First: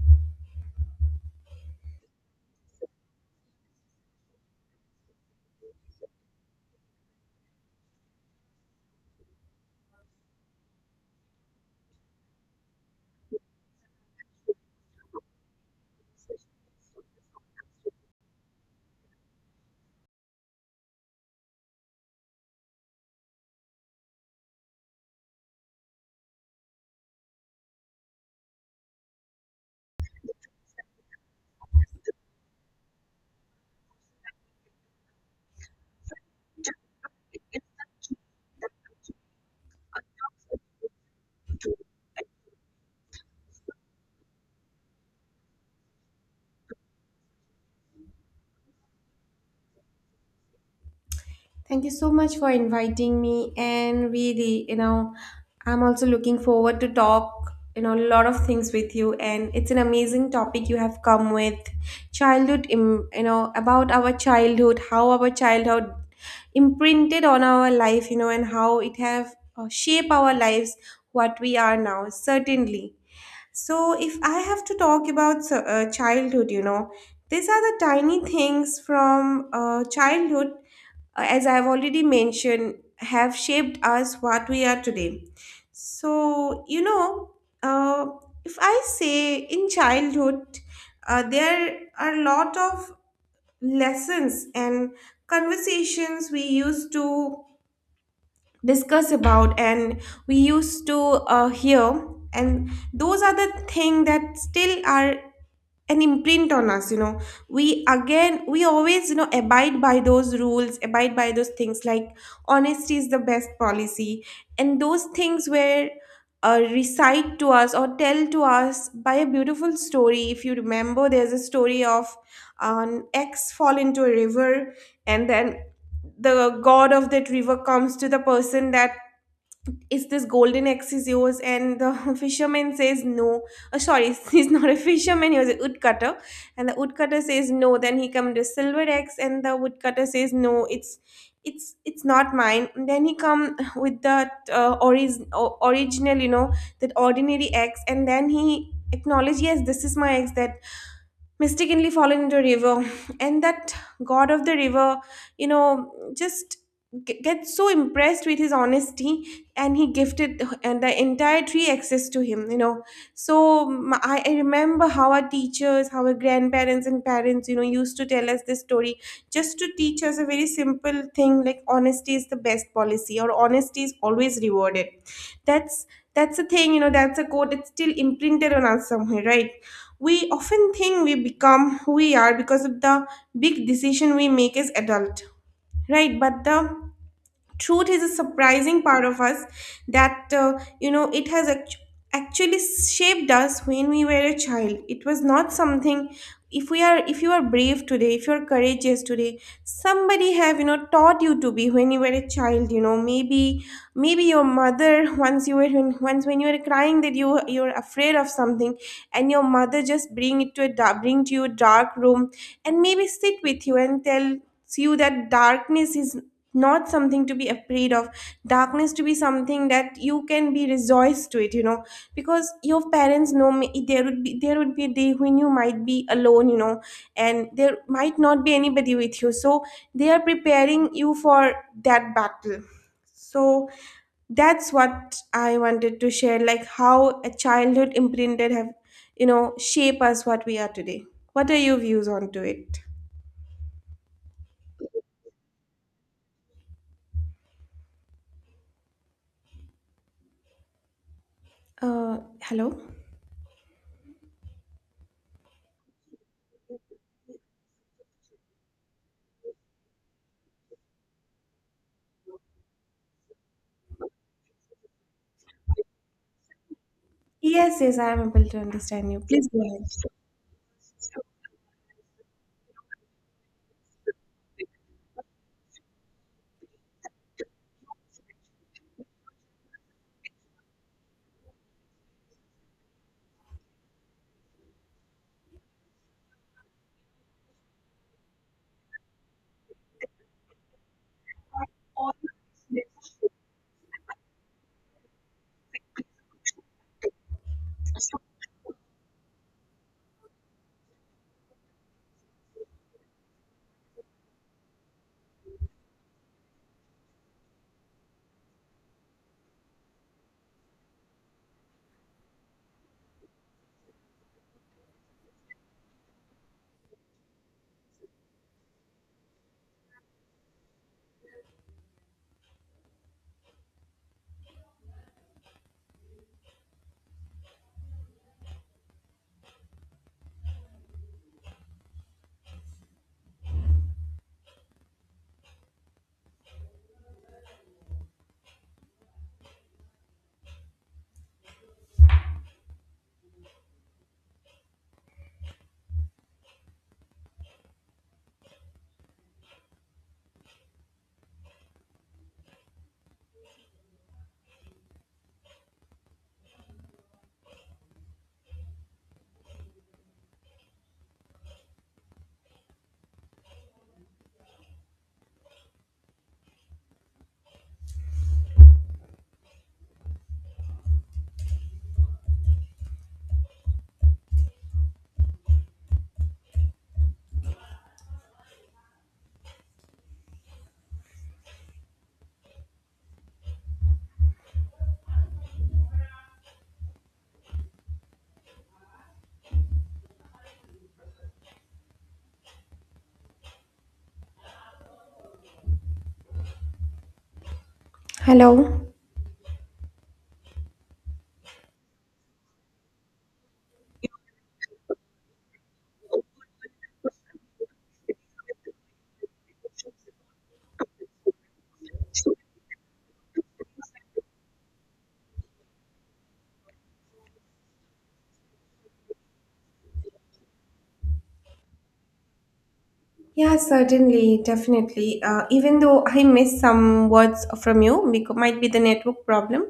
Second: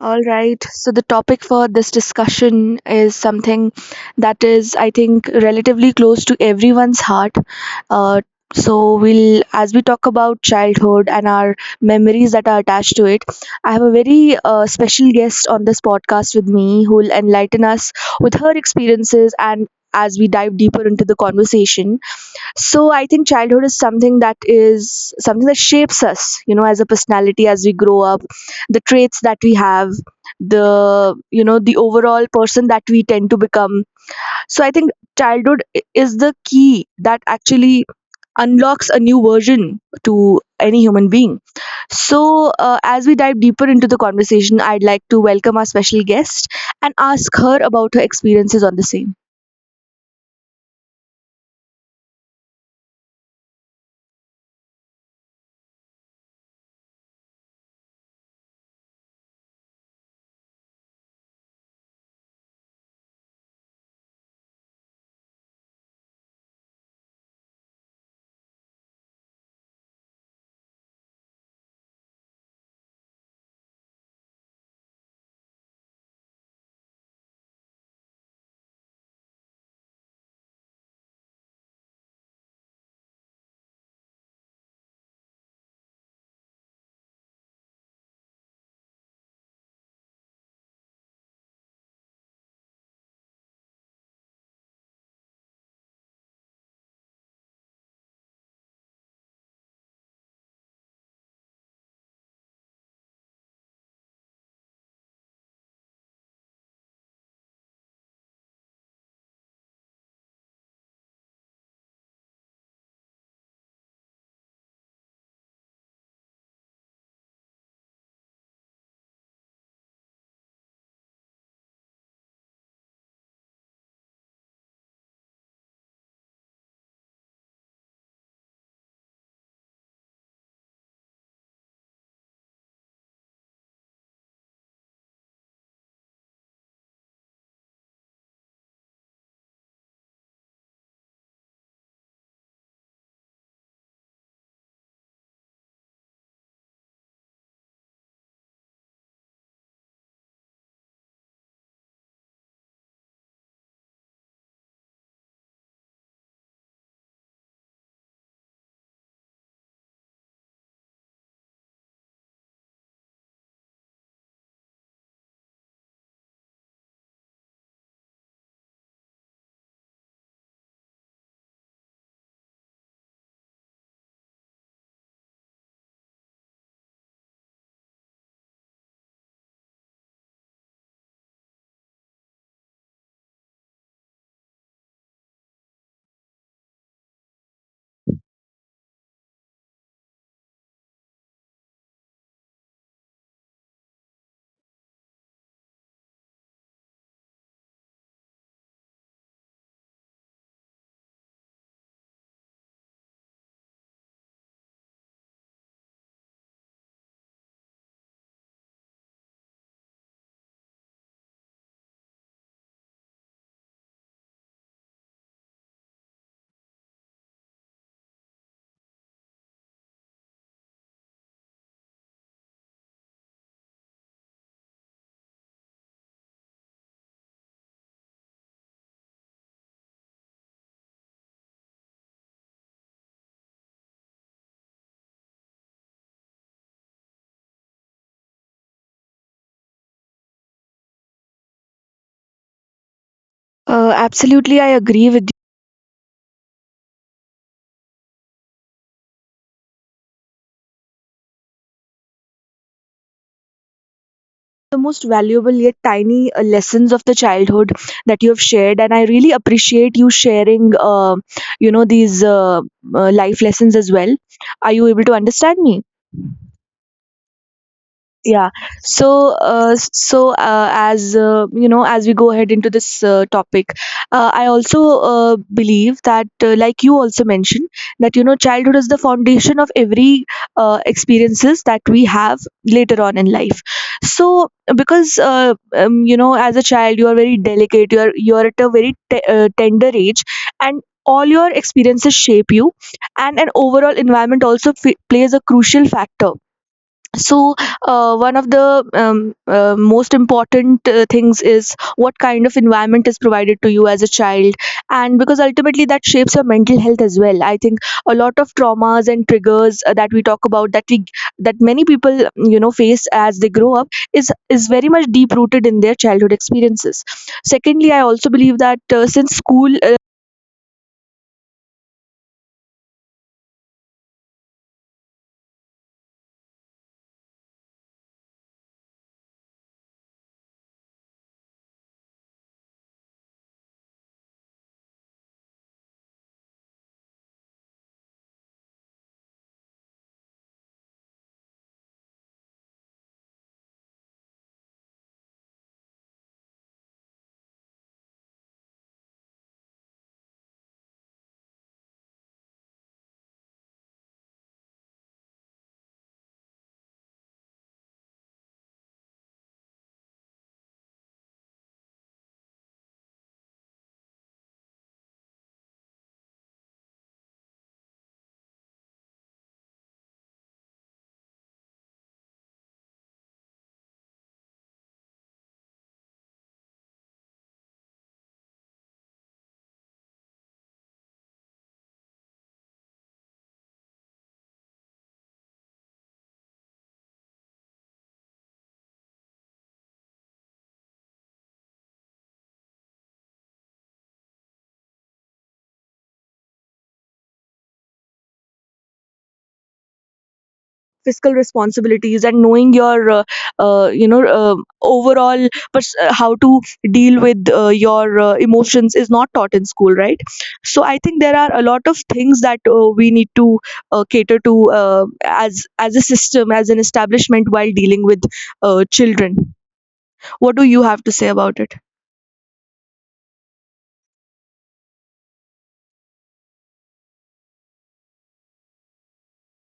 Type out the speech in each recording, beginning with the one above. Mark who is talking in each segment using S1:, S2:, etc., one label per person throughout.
S1: All right. So the topic for this discussion is something that is, I think, relatively close to everyone's heart. Uh, so we'll, as we talk about childhood and our memories that are attached to it, I have a very special guest on this podcast with me who will enlighten us with her experiences and as we dive deeper into the conversation. So I think childhood is something that shapes us, as a personality as we grow up, the traits that we have, the you know the overall person that we tend to become. So I think childhood is the key that actually unlocks a new version to any human being. So, as we dive deeper into the conversation, I'd like to welcome our special guest and ask her about her experiences on the same.
S2: Thank you so much for inviting me, and really, I'm also looking forward to talk, a lot of things with you, and it's an amazing topic you have come with. Childhood, about our childhood, how our childhood imprinted on our life, and how it have shape our lives, what we are now, certainly. So, if I have to talk about childhood, these are the tiny things from childhood, as I have already mentioned, have shaped us what we are today. So, uh, if I say, in childhood, there are a lot of lessons and conversations we used to discuss about, and we used to hear, and those are the things that still are an imprint on us. We always abide by those rules, abide by those things like honesty is the best policy. And those things were recite to us or tell to us by a beautiful story. If you remember, there's a story of an ex fall into a river, and then the god of that river comes to the person that is this golden axe is yours, and the fisherman says no. Oh, sorry, he's not a fisherman, he was a woodcutter. And the woodcutter says no, then he comes the silver axe, and the woodcutter says no, it's it's not mine. And then he come with that original, that ordinary axe, and then he acknowledge, yes, this is my axe that mistakenly fallen into a river. And that god of the river, you know just gets so impressed with his honesty, and he gifted and the entire tree access to him. So I remember how our teachers, how our grandparents and parents used to tell us this story, just to teach us a very simple thing like honesty is the best policy or honesty is always rewarded. That's a thing, that's a quote. It's still imprinted on us somewhere, right? We often think we become who we are because of the big decision we make as adult, right? But the truth is a surprising part of us that it has actually shaped us when we were a child. It was not something. If you are brave today, if you are courageous today, somebody have taught you to be when you were a child, maybe your mother, once when you were crying that you're afraid of something, and your mother just bring to you a dark room, and maybe sit with you and tell you that darkness is not something to be afraid of, darkness to be something that you can be rejoiced to it. Because your parents know, there would be a day when you might be alone, and there might not be anybody with you, so they are preparing you for that battle. So that's what I wanted to share, like how a childhood imprinted have shape us what we are today. What are your views on to it?
S1: Absolutely, I agree with
S2: Uh hello
S1: the most valuable yet tiny lessons of the childhood that you have shared, and I really appreciate you sharing these life lessons as well. Are you able to understand me?
S2: Yes, yes, I am able
S1: Yeah.
S2: to
S1: So,
S2: understand you. Please go ahead.
S1: as as we go ahead into this topic, I also believe that, like you also mentioned, that childhood is the foundation of every experiences that we have later on in life. So, because as a child, you are very delicate. You are at a very tender age, and all your experiences shape you, and an overall environment also plays a crucial factor. So, one of the most important things is what kind of environment is provided to you as a child, and because ultimately that shapes your mental health as well. I think a lot of traumas and triggers that we talk about, that many people, face as they grow up is very much deep rooted in their childhood experiences. Secondly, I also believe that, since school,
S2: Hello.
S1: fiscal responsibilities and knowing your uh, you know uh, overall, how to deal with your emotions is not taught in school, right? So I think there are a lot of things that we need to cater to, uh, as a system, as an establishment, while dealing with children. What do you have to say about it?
S2: Yeah, certainly, definitely. Even though I missed some words from you, because might be the network problem.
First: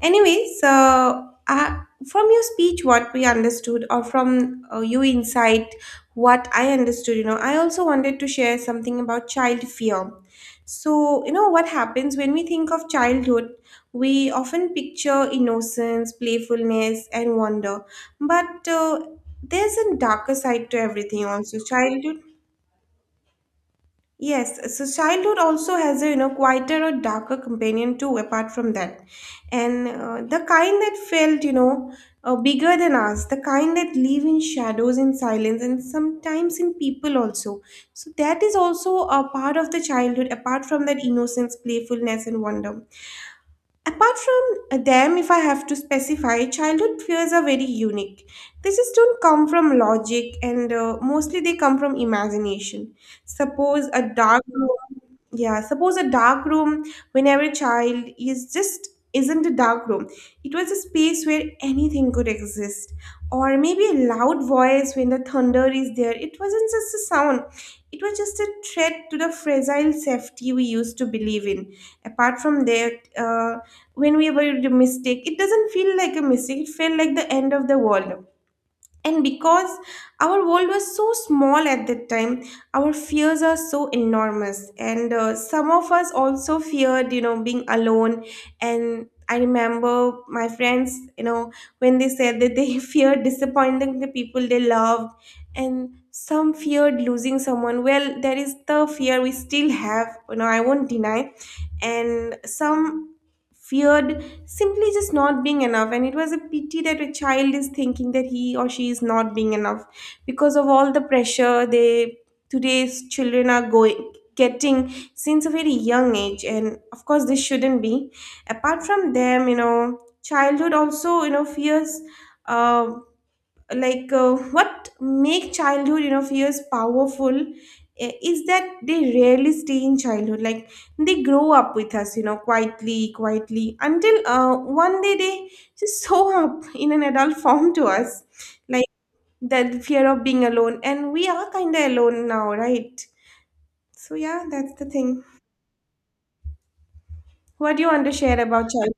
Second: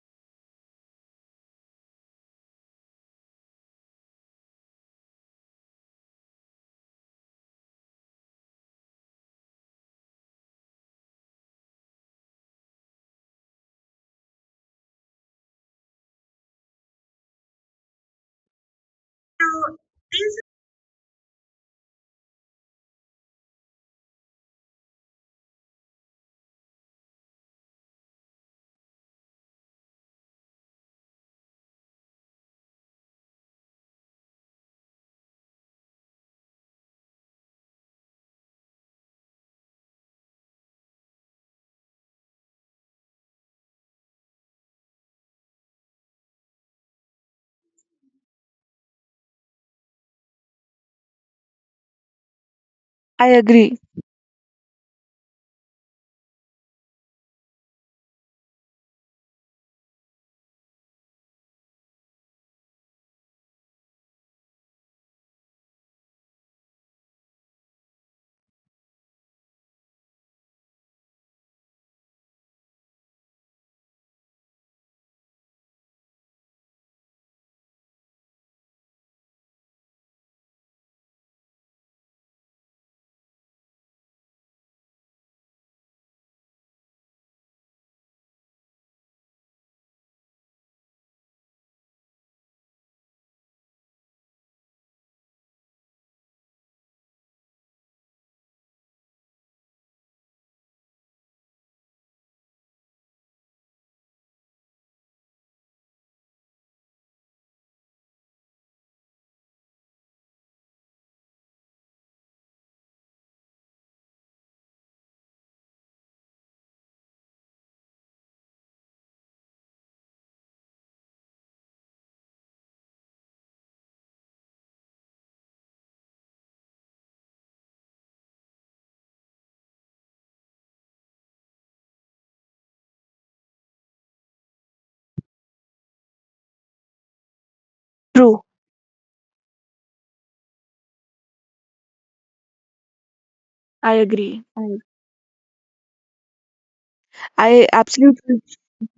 S2: Anyways, uh, from your speech, what we understood, or from you insight, what I understood, I also wanted to share something about child fear. So, what happens when we think of childhood? We often picture innocence, playfulness, and wonder, but there's a darker side to everything. Also, childhood. Yes, so childhood also has a quieter or darker companion too. Apart from that, and the kind that felt bigger than us, the kind that live in shadows, in silence, and sometimes in people also. So that is also a part of the childhood, apart from that innocence, playfulness, and wonder. Apart from them, if I have to specify, childhood fears are very unique. They just don't come from logic, and mostly they come from imagination.
S1: I agree.
S2: Suppose a dark room, yeah, suppose a dark room when every child is just isn't a dark room. It was a space where anything could exist. Or maybe a loud voice when the thunder is there. It wasn't just a sound, it was just a threat to the fragile safety we used to believe in. Apart from that, when we were a mistake, it doesn't feel like a mistake, it felt like the end of the world. And because our world was so small at that time, our fears are so enormous. And some of us also feared being alone. And I remember my friends, when they said that they feared disappointing the people they loved. And some feared losing someone. Well, there is the fear we still have, I won't deny. And some feared simply just not being enough. And it was a pity that a child is thinking that he or she is not being enough, because of all the pressure they today's children are going getting since a very young age. And of course, this shouldn't be. Apart from them, childhood also, fears. uh, like, what make childhood, fears powerful, is that they rarely stay in childhood. Like, they grow up with us, quietly, until one day they just show up in an adult form to us.
S1: True.
S2: Like that fear of being alone, and we are kind of alone now, right?
S1: I
S2: So
S1: agree.
S2: yeah, that's
S1: I
S2: the thing.
S1: i
S2: What do you want to share
S1: absolutely.
S2: about child?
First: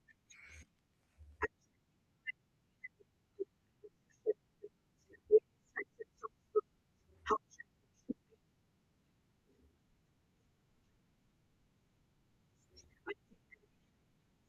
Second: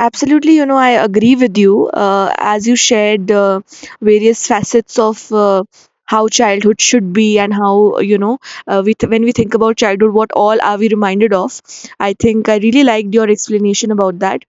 S1: Absolutely, I agree with you. As you shared various facets of, how childhood should be and how, when we think about childhood, what all are we reminded of? I think I really liked your explanation about that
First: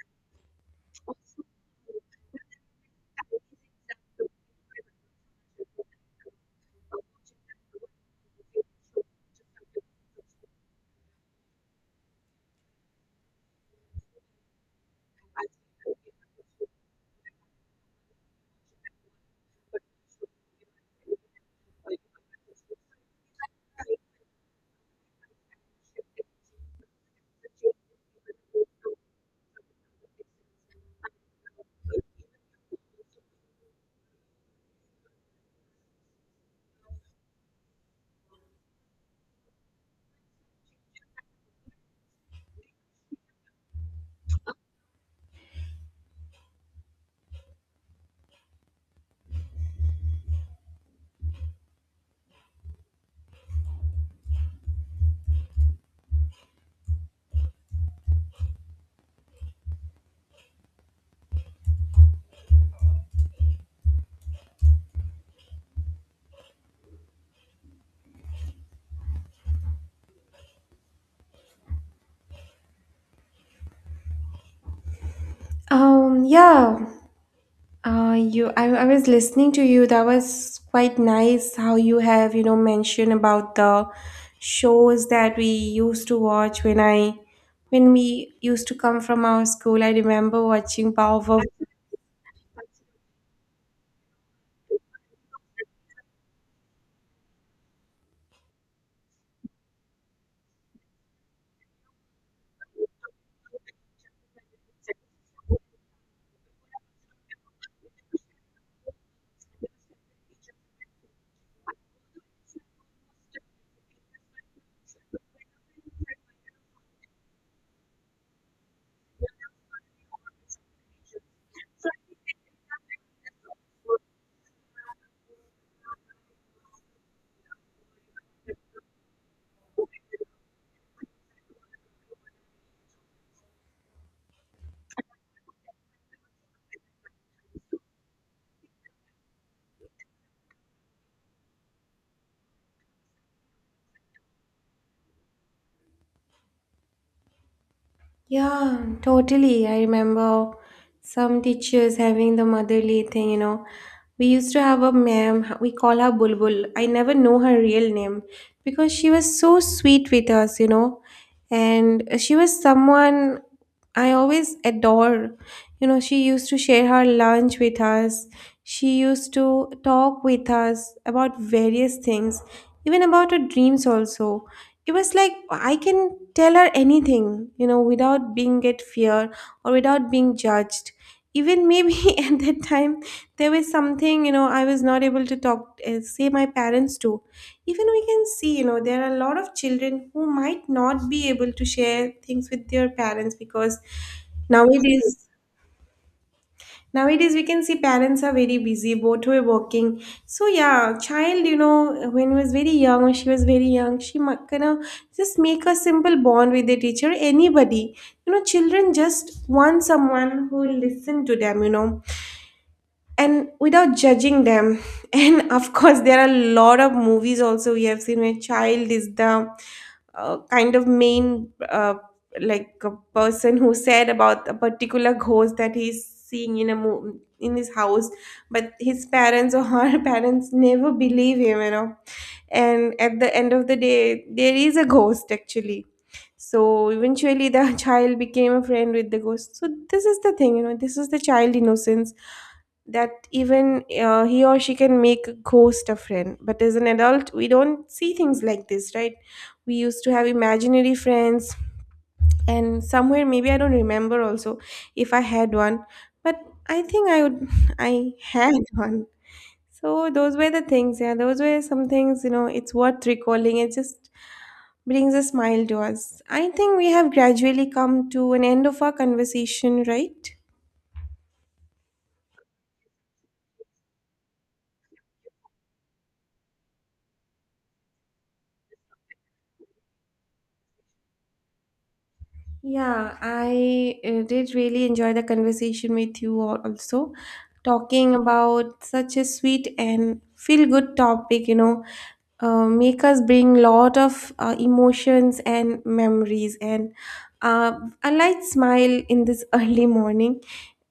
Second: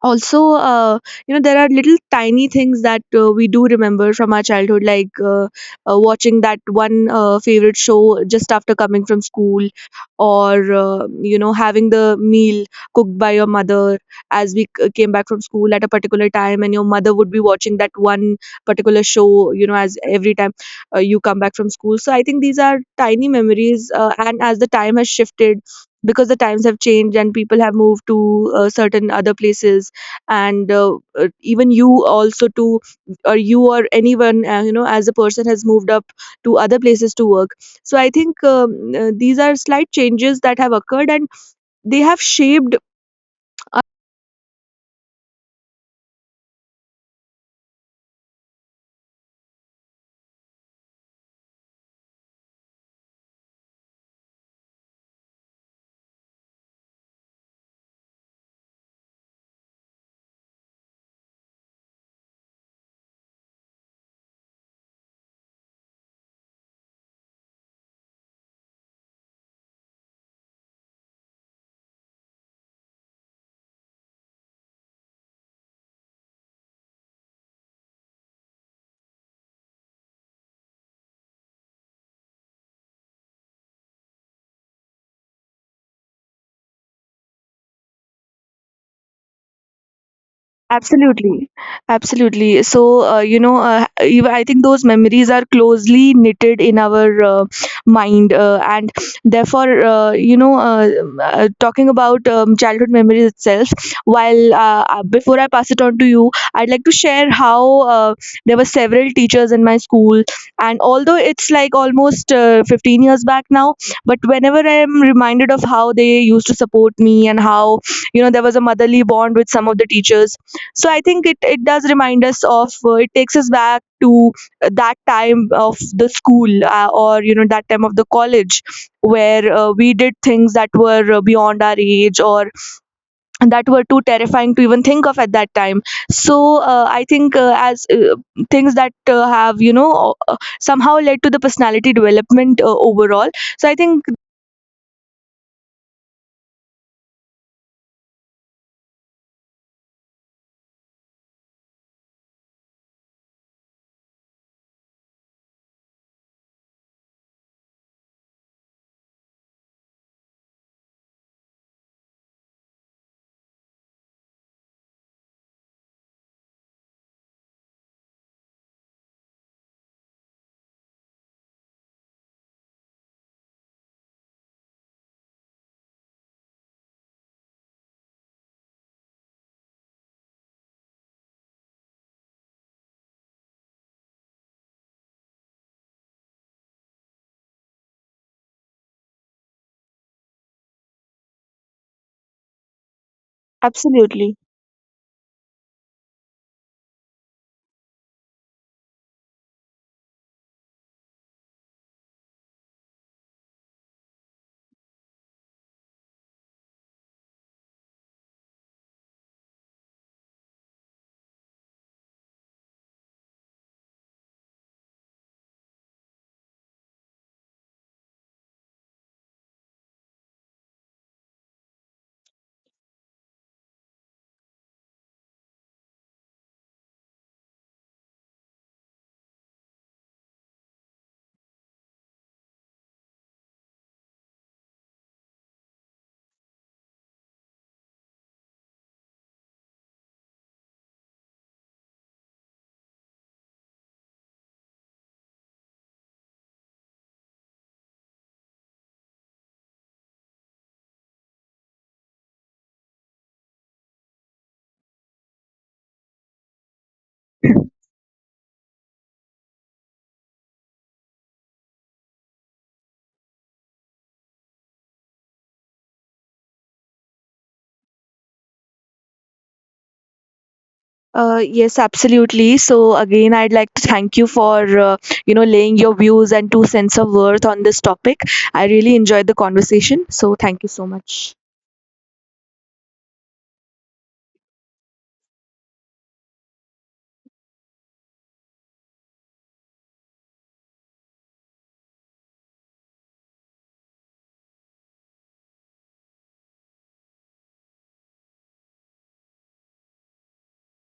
S1: also. uh, there are little tiny things that we do remember from our childhood, like watching that one favorite show just after coming from school, or having the meal cooked by your mother as we came back from school at a particular time, and your mother would be watching that one particular show, as every time you come back from school. So I think these are tiny memories, and as the time has shifted, because the times have changed and people have moved to certain other places, and even you also, too, or you or anyone, as a person, has moved up to other places to work. So I think, these are slight changes that have occurred and they have shaped.
S2: Yeah, I was listening to you. That was quite nice how you have, mentioned about the shows that we used to watch, when we used to come from our school. I remember watching Powerpuff.
S1: Absolutely, absolutely. So, I think those memories are closely knitted in our mind, and therefore, talking about childhood memories itself. While, before I pass it on to you, I'd like to share how uh, there were several teachers in my school, and although it's like almost 15 years back now, but whenever I'm reminded of how they used to support me and how, there was a motherly bond with some of the teachers. So I think it does remind us of, it takes us back to, that time of the school, or that time of the college, where we did things that were beyond our age, or that were too terrifying to even think of at that time. So, I think, as things that have somehow led to the personality development, overall. So I think.
S2: Yeah, totally. I remember some teachers having the motherly thing. We used to have a ma'am, we call her Bulbul. I never know her real name because she was so sweet with us. And she was someone I always adore. She used to share her lunch with us. She used to talk with us about various things, even about her dreams also. It was like I can tell her anything, without being at fear or without being judged. Even maybe at that time, there was something, I was not able to talk, say my parents to. Even we can see, there are a lot of children who might not be able to share things with their parents, because
S1: Absolutely.
S2: nowadays, we can see parents are very busy, both were working. So yeah, child, when she was very young, she might gonna just make a simple bond with the teacher, anybody. Children just want someone who will listen to them. And without judging them, and of course, there are a lot of movies also we have seen where child is the kind of main, like a person who said about a particular ghost that he's seeing in a in his house. But his parents or her parents never believe him. And at the end of the day, there is a ghost actually. So eventually, the child became a friend with the ghost. So this is the thing. This is the child innocence, that even he or she can make a ghost a friend. But as an adult, we don't see things like this, right? We used to have imaginary friends, and somewhere maybe I don't remember also if I had one, but I think I would I had one. So those were the things, yeah. Those were some things. It's worth recalling. It just brings a smile to us. I think we have gradually come to an end of our conversation, right?
S1: Yes, absolutely. So again, I'd like to thank you for laying your views and two cents of worth on this topic. I really enjoyed the conversation. So thank you so much.
S2: Yeah, I did really enjoy the conversation with you all also, talking about such a sweet and feel good topic, make us bring lot of emotions and memories, and a light smile in this early morning.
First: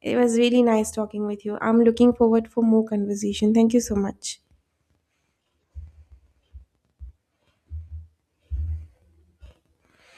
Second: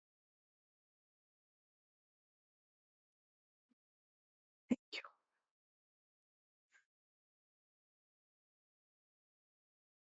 S2: It was really nice talking with you. I'm looking forward for more conversation. Thank you so much.